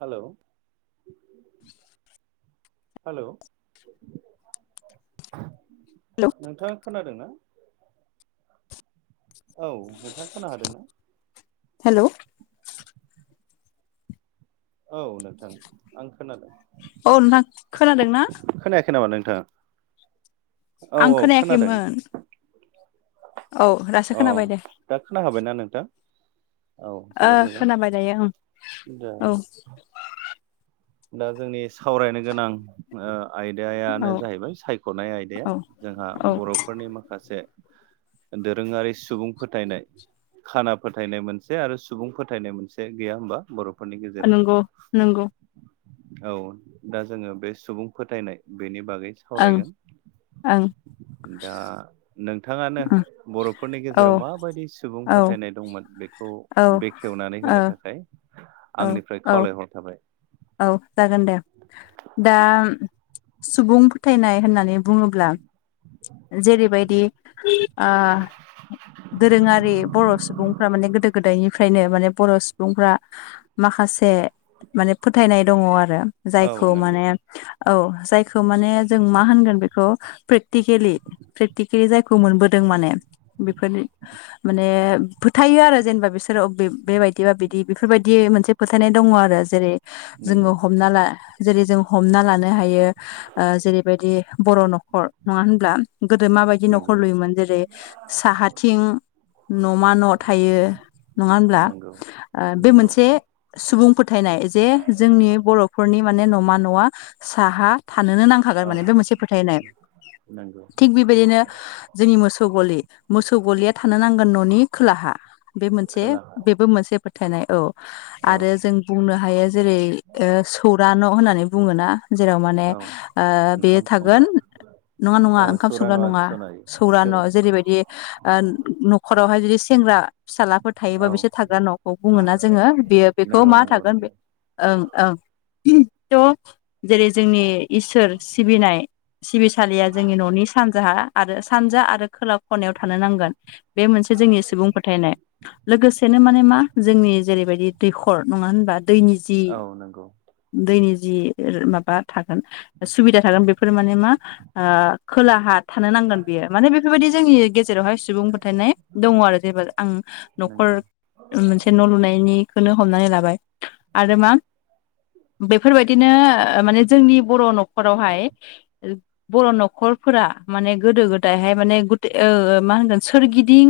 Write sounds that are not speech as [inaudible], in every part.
हेल' [inaudible] hello hello नोंथाङा खोनादों ना औ नोंथाङा खोनाहादों ना? हेल' औ नोंथां आं खोनादों। औ नोंथां खोनादों ना? खोनायाखै नामा नोंथाङा? औ आं औ खोनादों खोनायाखैमोन। औ दासो औ खोनाबाय दे। दा खोनाहाबायना नोंथां? औ ओ जोबोद मोजां खोनाबाय दायो ओं दा औ दा जोंनि सावरायनो गोनां ओ औ आयदायानो जाहैबाय सायख'नाय आयदाया औ जोंहा औ बर'फोरनि माखासे दोरोङारि सुबुं फोथायनाय खाना फोथायनाय मोनसे आरो सुबुं फोथायनाय मोनसे गैया होमबा बर' नंगौ नंगौ। औ दा जोङो बे सुबुं फोथायनाय बेनि बागै ओं सावरायगोन। ओं दा नोंथाङानो ओं बर'फोरनि औ गेजेराव माबायदि सुबुं औ फोथायनाय दंमोन बेखौ खौ बेखेवनानै होनो थाखाय ओ आंनिफ्राय औ खावलायहर थाबाय। औ जागोन दे दा सुबुं फोथायनाय होननानै बुङोब्ला जेरैबायदि ओ दोरोङारि ओ बर' सुबुं मा गोदो-गोदायनिफ्रायनो माने बर' सुबुंफ्रा माखासे माने होनाय दं आरो औ जायखौ नंगौ माने औ जाय खौ माने जों मा होनगोन बेखौ प्रेकटिकेलि प्रेकटि खिनि जायखौ मोनबोदों माने बेफोरनि माने फोथायो आरो जेनेबा बिसोरो बेबायदिबा बिदि बेफोरबायदि मोनसे फोथायनाय दङ आरो जेरै नंगौ जोङो हमना ला जेरै जों हमना लानो हायो ओ जेरैबायदि बर' न'खर नङा होनब्ला? गोदो माबायदि न'खर नंगौ लुयोमोन जेरै साहाथिं न'मा न' थायो। नङा होब्ला नंगौ ओ बे नंगौ मोनसे सुबुं फोथायनाय जे जोंनि बर'फोरनि माने न'मा न'आ साहा थानोनो नांगौ। हागार औ माने बे मोनसे फोथायनाय नंगौ थिग बेबायदिनो जोंनि मोसौ गलि मोसौ गलिया थानो नांगोन न'नि खोलाहा। बे मोनसे खोलाहा बेबो मोनसे फोथायनाय औ औ आरो जों बुंनो हायो जेरै ओ सौरा न' होननानै बुङोना जेराव माने औ ओ बेयो ओंखाम संग्रा थागोन। नङा नङा ओ ओंखाम सौरा संग्रा नङा सनारि सौरा न' जेरैबायदि ओ न'खरावहाय जुदि सेंग्रा फिसाज्लाफोर औ थायोबा बिसोर थाग्रा न'खौ बुङोना जोङो बेयो बेखौ नंगौ मा नंगौ नंगौ थागोन बे ओं ओं था जेरै जोंनि इसोर सिबिनाय सिबिसालिया जोंनि न'नि सानजाहा आरो सानजा आरो खोला खनायाव थानो नांगोन। बे मोनसे जोंनि सुबुंफोर फोथायनाय लोगोसेनो माने मा जोंनि जेरैबायदि दैखर नङा होनबा दैनि जि औ नंगौ दैनि जि माबा थागोन सुबिदा थागोन बेफोर माने मा ओ खोलाहा थानो नांगोन बियो माने बेफोरबायदि जोंनि गेजेरावहाय सुबुं फोथायनाय दङ आरो जेनेबा आं न'खर नंगौ मोनसे न' लुनायनिखोनो हमनानै लाबाय आरो मा बेफोरबायदिनो ओ माने जोंनि बर' न'खरावहाय बर' न'खर फोरा माने गोदो-गोदायहाय माने ओ मा होनगोन सोरगिदिं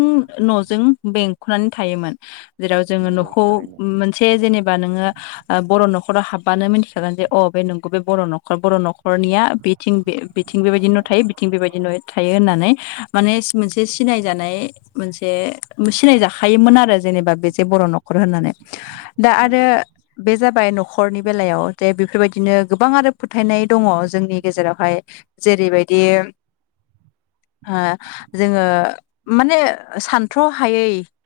न'जों बें खननानै थायोमोन जेराव जोङो नंगौ न'खौ थारैनो मोनसे जेनेबा नोङो ओ बर' न'खराव हाबबानो मिथिखागोन जे अ बे नोंगौ बे बर' नखर बर' न'खरनिया बे बिथिं बे बिथिं बेबायदि न' थायो बिथिं बेबायदि न' थायो होननानै माने मोनसे सिनायजानाय मोनसे सिनाय जाखायोमोन आरो जेनेबा बे जे बर' न'खर होननानै दा नंगौ आरो बे जाबाय न'खरनि बेलायाव जे बेफोरबायदिनो गोबां आरो फोथायनाय दङ जोंनि गेजेरावहाय जेरैबायदि ओ जोङो माने सानथ्र' हायै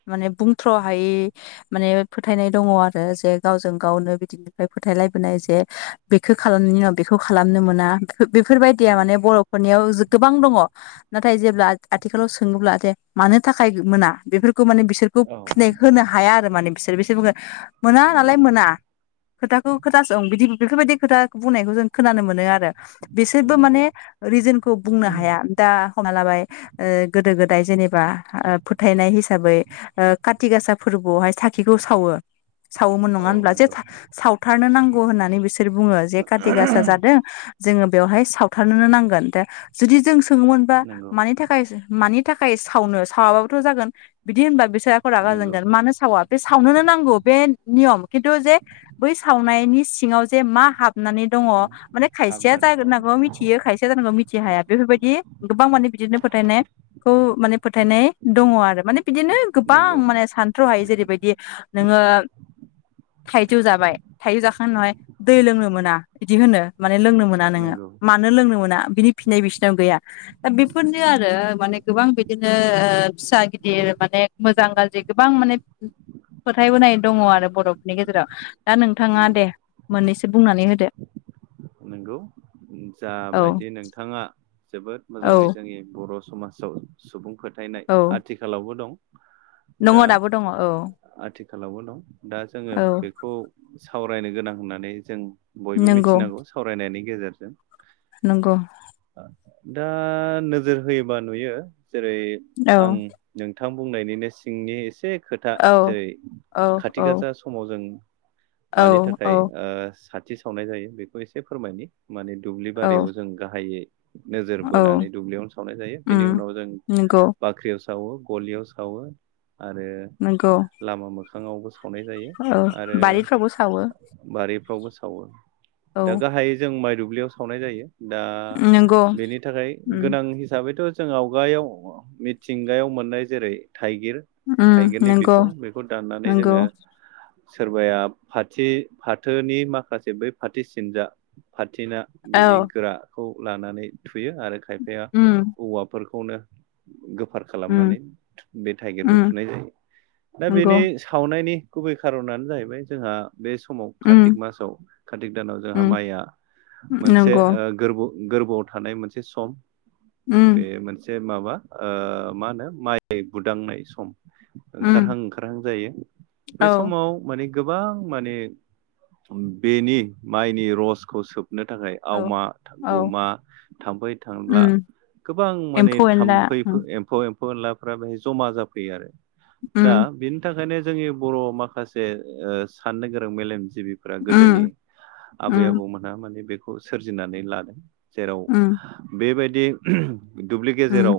माने बुंथ्र' हायै माने फोथायनाय दङ आरो जे गावजों गावनो बिदि बेनिफ्राय फोथायलायबोनाय जे बेखौ खालामनायनि उनाव बेखौ खालामनो मोना बेफोरबायदिया औ माने बर'फोरनियाव जो-गोबां दङ। नाथाय जेब्ला आथ-आथिखालाव सोङोब्ला जे मानो थाखाय मोना बेफोरखौ माने बिसोर खौ औ फिनाय होनो हाया आरो माने बिसोर बिसोर बुंखौ मोना नालाय नंगौ मोना। खोथाखौ खोनासं बिदि बेफोरबायदि खोथा बुंनायखौ जों खोनानो मोनो आरो। बिसोरबो माने नंगौ रिजोनखौ बुंनो हाया दा हना लाबाय ओ गोदो गोदाय जेनेबा फोथायनाय हिसाबै काति गासा फोरबोआवहाय साखिखौ सावो सावोमोन नङा औ होनब्ला नंगौ जे सावथारनो नांगौ होननानै बिसोर बुङो जे काति गासा जादों जोङो बेवहाय सावथारनोनो नांगोन दा जुदि जों सोङोमोनबा नंगौ मानि थाखाय मानि थाखाय सावनो सावाबाबोथ' जागोन बिदि होनबा बिसोर आंखौ रागा नंगौ जोंगोन मानो सावा बे सावनोनो नांगौ। बे नियम खिन्थु जे बै सावनायनि सिङाव जे मा हाब नानै दङ माने खायसेया हाबनानै जाग दं नांगौ मिथियो खायसेया जेनेबा मिथ थि हाया बेफोरबायदि गोबां माने बिदिनो फोथायनायखौ माने फोथायनाय दङ आरो माने बिदिनो गोबां नंगौ माने सानथ्र'हायि जेरैबायदि नोङो थाइजौ जाबाय थाइजौ जाखांनायनि उनावहाय दै लोंनो मोना बिदि होनो माने लोंनो मोन ना नोङो नंगौ मानो लोंनो मोना बिनि फिननाय बिसिनायाव गैया। दा बेफोरनो आरो माने गोबां बिदिनो फिसा गिदिर माने मोजां गाज्रि गोबां माने फोथायबोनाय दङ आरो बर'फोरनि गेजेराव दा नोंथाङा नंगौ दे मोननैसो बुंनानै होदो। नंगौ औ जाबायदि नोंथाङा जोबोद मोजाङै औ जोंनि बर' समाजाव सुबुं फोथायनाय औ आथिखालावबो दं। दङ दा दाबो दङ औ आथिखालावबो दं दा जोङो औ बेखौ सावरायनो गोनां होननानै जों बयबो नंगौ मिथिनांगौ सावरायनायनि गेजेरजों नंगौ दा नोजोर होयोबा नुयो जेरै औ आं नोंथां बुंनायनिनो सिंनि एसे खोथा जेरै औ खाथि औ गासा स समाव जों औ मानि औ थाखाय साथि सावनाय जायो बेखौ एसे फोरमायनि। माने दुब्लि औ बारियाव जों गाहायै नोजोर औ बोनानै दुब्लियावनो सावनाय जायो उम बेनि उनाव जों नंगौ बा ख्रियाव सावो गलियाव सावो आरो नंगौ लामा मोखाङावबो सावो। सावनाय जायो औ आरो बारिफ्रावबो सावो बारिफ्रावबो सावो। औ दा गाहायै जों माइ दुब्लियाव सावनाय जायो दा नंगौ बेनि थाखाय उम गोनां हिसाबैथ' जों आवगायाव मिथिंगायाव मोननाय जेरै थाइगिर उम थाइगिरनि नंगौ बिखं बेखौ दाननानै नंगौ जोङो सोरबाया फाथि फाथोनि माखासे बै फाथि सिनजा फाथिना औ बिनि गोराखौ लानानै थुयो आरो खायफाया उम औवाफोरखौनो गोफार उम खालामनानै बे थु-बे थाइगिरखौ उम थुनाय जायो दा नंगौ बेनि सावनायनि गुबै खारनानो जाहैबाय जोंहा बे समाव कातिक उम मासाव कातिक जाउनाव जोंहा उम माइआ मोनसे नंगौ गोरबो-गोरबोआव थानाय मोनसे सम। उम बे मोनसे माबा मा होनो माइ गुदांनाय सम। उम ओंखारहां ओंखारहां जायो बे औ समाव माने गोबां माने बेनि माइनि रसखौ सोबनो थाखाय औ आवमा औ गुमा थाम्फै थांब्ला उम गोबां माने एम्फौ एनला थाम्फै उम एम्फौ एम्फौ एनलाफ्रा बेहाय जमा जाफैयो आरो दा उम बे बिनि थाखायनो जोंनि बर' माखासे साननो गोरों मेलेमजिबिफोरा गोदोनि उम आबै उम आबौमोनहा माने बेखौ सोरजिनानै लादों जेराव उम बेबायदि दुब्लि उम गेजेराव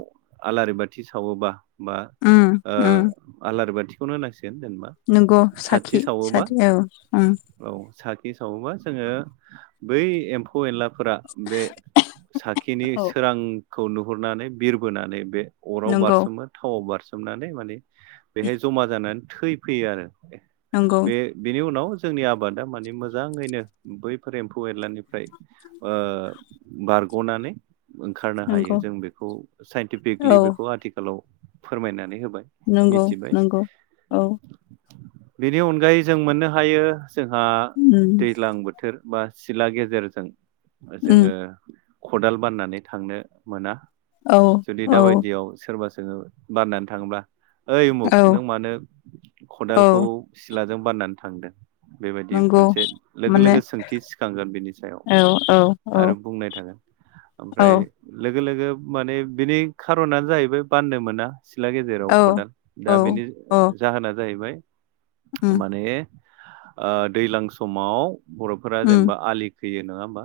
आलारि बाथि सावोबा बा उम ओ उम आलारि बाथिखौनो होनांसिगोन जेनेबा नंगौ साथि साखि सा सावोबा औ उम। औ साखि सावोबा जोङो बै एम्फौ एम्फौ एनलाफोरा बे साखिनि औ सोरां खौ नुहुरनानै बिरबोनानै बे अराव नंगौ बारसोमो थावाव बारसोमनानै माने बेहाय जमा जानानै थै फैयो आरो नंगौ बे बिनि उनाव जोंनि आबादा मानिे मोजाङैनो बैफोर एम्फौ एरलानानि फ्राय ओ बारग'नानै ओंखारनो हायो नंगौ जों बेखौ औ साइन्टिफिकलि बेखौ आथिखालाव फोरमायनानै होबाय। नंगौ मिथिबाय नंगौ औ। बेनि अनगायै जों मोननो हायो जोंहा उम दैज्लां बोथोर बा सिला गेजेरजों उम जोङो खदाल बाननानै थांनो मोना औ जुदि औ दााबायदियाव सोरबा सोङो बाननानै थाङोब्ला ओइ उमुग औ नों मानो औ खदालखौ सिलाजों बाननानै थांदों बेबायदि नंगौ मोनसे मोनसे लोगो माने लोगो सोंथि सिखांगोन बिनि सायाव। औ औ आरो औ बुंनाय थागोन औ ओमफ्राय लोगो लोगो माने बिनि खार'नानो जाहैबाय बान्नो मोना। सिथ्ला गेजेराव औ खदाल दा औ बेनि अ जाहोना जाहैबाय उम माने दैज्लां समाव बर'फोरा उम जेनेबा आलि खैयो नङा होमबा?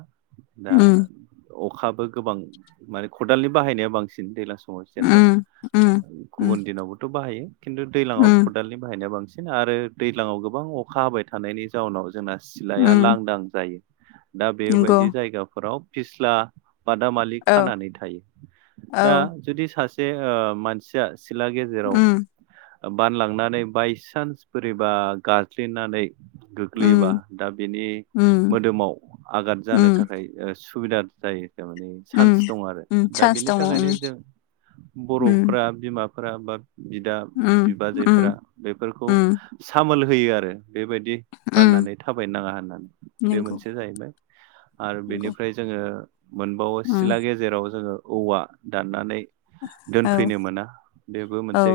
दा उम अखाबो गोबां माने खदालनि बाहायनाया बांसिन दैज्लां सम मोन उम उम उम गुबुन दिनावबोथ' बाहायो खिन्थु दैलांङाव उम खदालनि बाहायनाया बांसिन बिांसिनो आरो दैज्लाङाव गोबां अखा हाबाय थानायनि जाउनाव जोंना सिलाया उम लांदां जायो। दा नंगौ बेबायदि जायगाफोराव फिस्ला बादामालि औ खानानै थायो दा औ जुदि सासे ओ मानसि सिसा सिला गेजेराव उम बानलांनानै बायसान्स बोरैबा गाज्लिनानै उम सोलैयोबा दा बिनि उम मोदोमाव आगाद जानो उम थाखाय सुबिदा जायो थारमाने। उम चान्स दं आरो उम दा चान्स बिनि दङ थाखायनो उम जों उम बर'फोरा बिमाफोरा बा बिदा उम उम बिबाजैफोरा बेफोरखौ उम सामोल होयो आरो बेबायदि उम गाननानै थाबायनो नाङा होननानै बे नंगौ मोनसे जाहैबाय आरो नंगौ बेनिफ्राय जोङो मोनबावो उम सिला गेजेराव जोङो औवा दाननानै औ दोनफैनो मोना बेबो औ मोनसे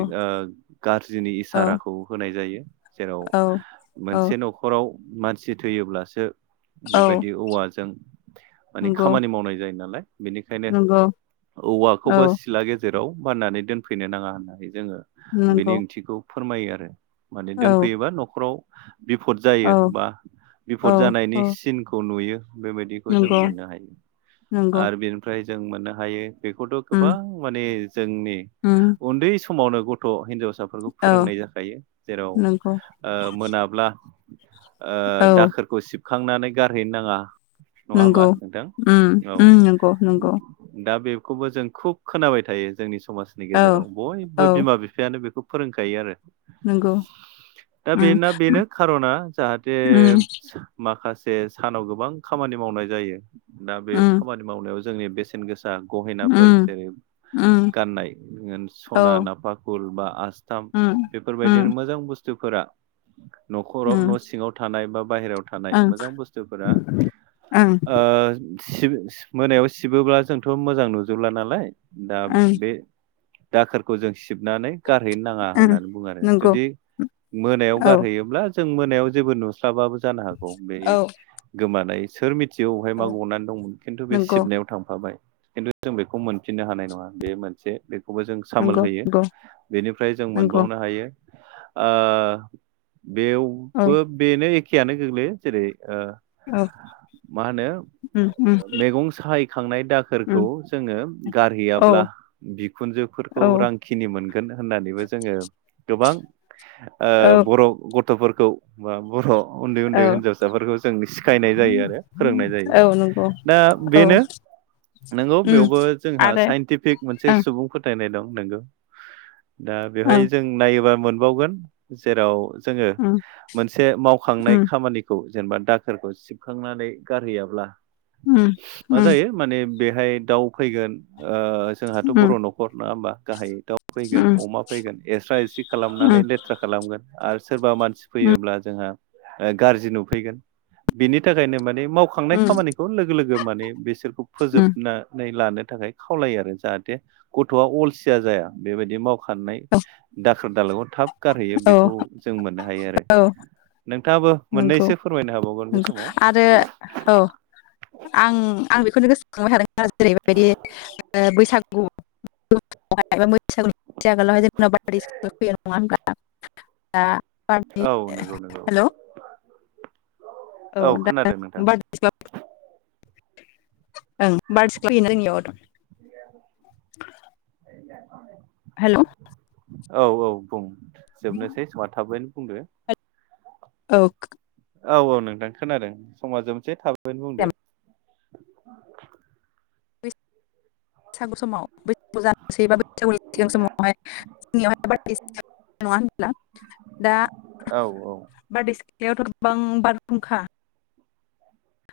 गाज्रिनि औ इसाराखौ होनाय जायो जेराव औ औ मोनसे न'खराव मानसि थैयोब्लासो औ बेबायदि औवाजों माने नंगौ खामानि मावनाय जायो नालाय बेनिखायनो नंगौ औवाखौबो औ सिथला गेजेराव बाननानै दोनफैनो नाङा होननानै जोङो नंगौ बेनि ओंथिखौ फोरमायो आरो माने औ दोनफैयोबा न'खराव बिफद जायो औ बा औ बिफद औ जानायनि सिनखौ नुयो बेबायदिखौ जों नंगौ मोननो हायो नंगौ आरो बेनिफ्राय जों मोननो हायो बेखौथ' उम गोबां माने जोंनि उम। उन्दै समावनो गथ' हिनजावसा फोर औ फोरोंनाय जाखायो जेराव ओ नंगौ मोनाब्ला ओ औ दाखोर खौ सिबखांनानै गारहैनो नाङा। नङा होमबा नंगौ नोंथां? उम औ। उम नंगौ नंगौ दा बेखौबो जों खुब खोनाबाय थायो जोंनि समाजनि औ गेजेराव बयबो औ बिमा बिफायानो बेखौ फोरोंखायो आरो। नोंगौ दा उम। बेना बेनो खार'ना जाहाथे उम माखासे सानाव गोबां खामानि मावनाय जायो। दा बे उम खामानि मावनायाव जोंनि बेसेन गो सा गहेनाफोर उम जेरै उम गाननाय औ सना, नाफाखुल बा आस थाम उम बेफोरबायदिनो उम मोजां बुस्थुफोरा न'खराव न' उम सिङाव थानाय बा बायहेरायाव थानाय ओं मोजां बुस्थुफोरा ओं ओ सि मोनायाव सिबोब्ला जोंथ' मोजां नुजोबला नालाय दा ओं बे दाखोरखौ जों सिबनानै गारहैनो नाङा ओं होननानै बुङो आरो। नंगौ जुदि मोनायाव औ गारहैयो ब्ला जों मोनायाव जेबो नुस्लाबाबो जानो हागौ बे औ गोमानाय सोर मि जिउआवहाय औ माो अनानै दंमोन खिन्थु बे नंगौ सिबनायाव थांफाबाय खिन्थु जों बेखौ मोनफिननो हानाय नङा बे मोनसे खौबो जों सामोल नंगौ होयो। नंगौ बेनिफ्राय जों नंगौ मोनबावनो हायो ओ औ बेवबो बेनो एखेयानो गोग्लैयो जेरै ओ औ मा होनो उम उम मैगं साहायखांनाय दा खोरखौ उम जोङो औ गारहैयाब्ला बिखुनजोफोरखौ औ रां खिनि मोनगोन होननानैबो जोङो गोबां औ ओ बर' गथ'फोरखौ बा बर' उन्दै औ उन्दै हिनजावसाफोरखौ जों सिखायनाय जायो आरो फोरोंनाय जायो। दा औ औ। बेनो नोंगौ उम बेयावबो जोंहा आरो साइनटिफिक मोनसे ओं सुबुं फोथायनाय दं नोंगौ। दा बेवहाय ओं जों नायोबा मोनबावगोन जेराव जोङो उम मोनसे उम मावखांनाय खामानि खौ जेनेबा दाखोरखौ सिबखांनानै गारहैयाब्ला उम मा उम। जायो माने बेहाय दाउ फैगोन। ओ जोंहाथ' उम बर' न'खर नङा होमबा गाहायै दाउ फैगोन उम अमा फैगोन एस्रा एस्रि खालामनानै उम लेथ्रा खालामगोन आरो सोरबा मानसि फैयोब्ला जोंहा ओ गाज्रि नुफैगोन। बिनि थाखायनो माने माव थांनाय उम उम खामानि खौ लोगो लोगो माने बिसोरखौ उम फोजोबनानै लानो थाखाय खावलायो आरो जाहाथे गथ'आ अलसिया जाया बेबायदि माव खारनाय दाखोर दालाआव थाब गारहैयो औ बेखौ जों मोननो हायो आरो। नोंथाङाबो मोननैसो फोरमायनो हाबावगोन बे समाव ओ औ आं आं बेखौनो गोसो खांबाय थादों जेरैबायदि ओ बैसागु [unintelligible] एबा [unintelligible] बैसागु [unintelligible] नङा होनब्ला। दा बादि औ नंगौ नंगौ हेलौ। औ [inaudible] [unintelligible] ओं खोनादों नोंथां बार्टस [unintelligible] रोंनियाव [unintelligible] [inaudible] [inaudible] [inaudible] हेलौ औ औ बुं जोबनोसै समा थाबैनो बुंदो। औ औ औ नोंथां खोनादों समा जोबसै थाबैनो बुंदो। बैसागु समाव बैसागु जानोसै बा बैसागु सिगां समावहाय जोंनियावहाय बार सि नङा होनब्ला दा औ औ। बारदै सिख्लायावथ' गोबां बारहुंखा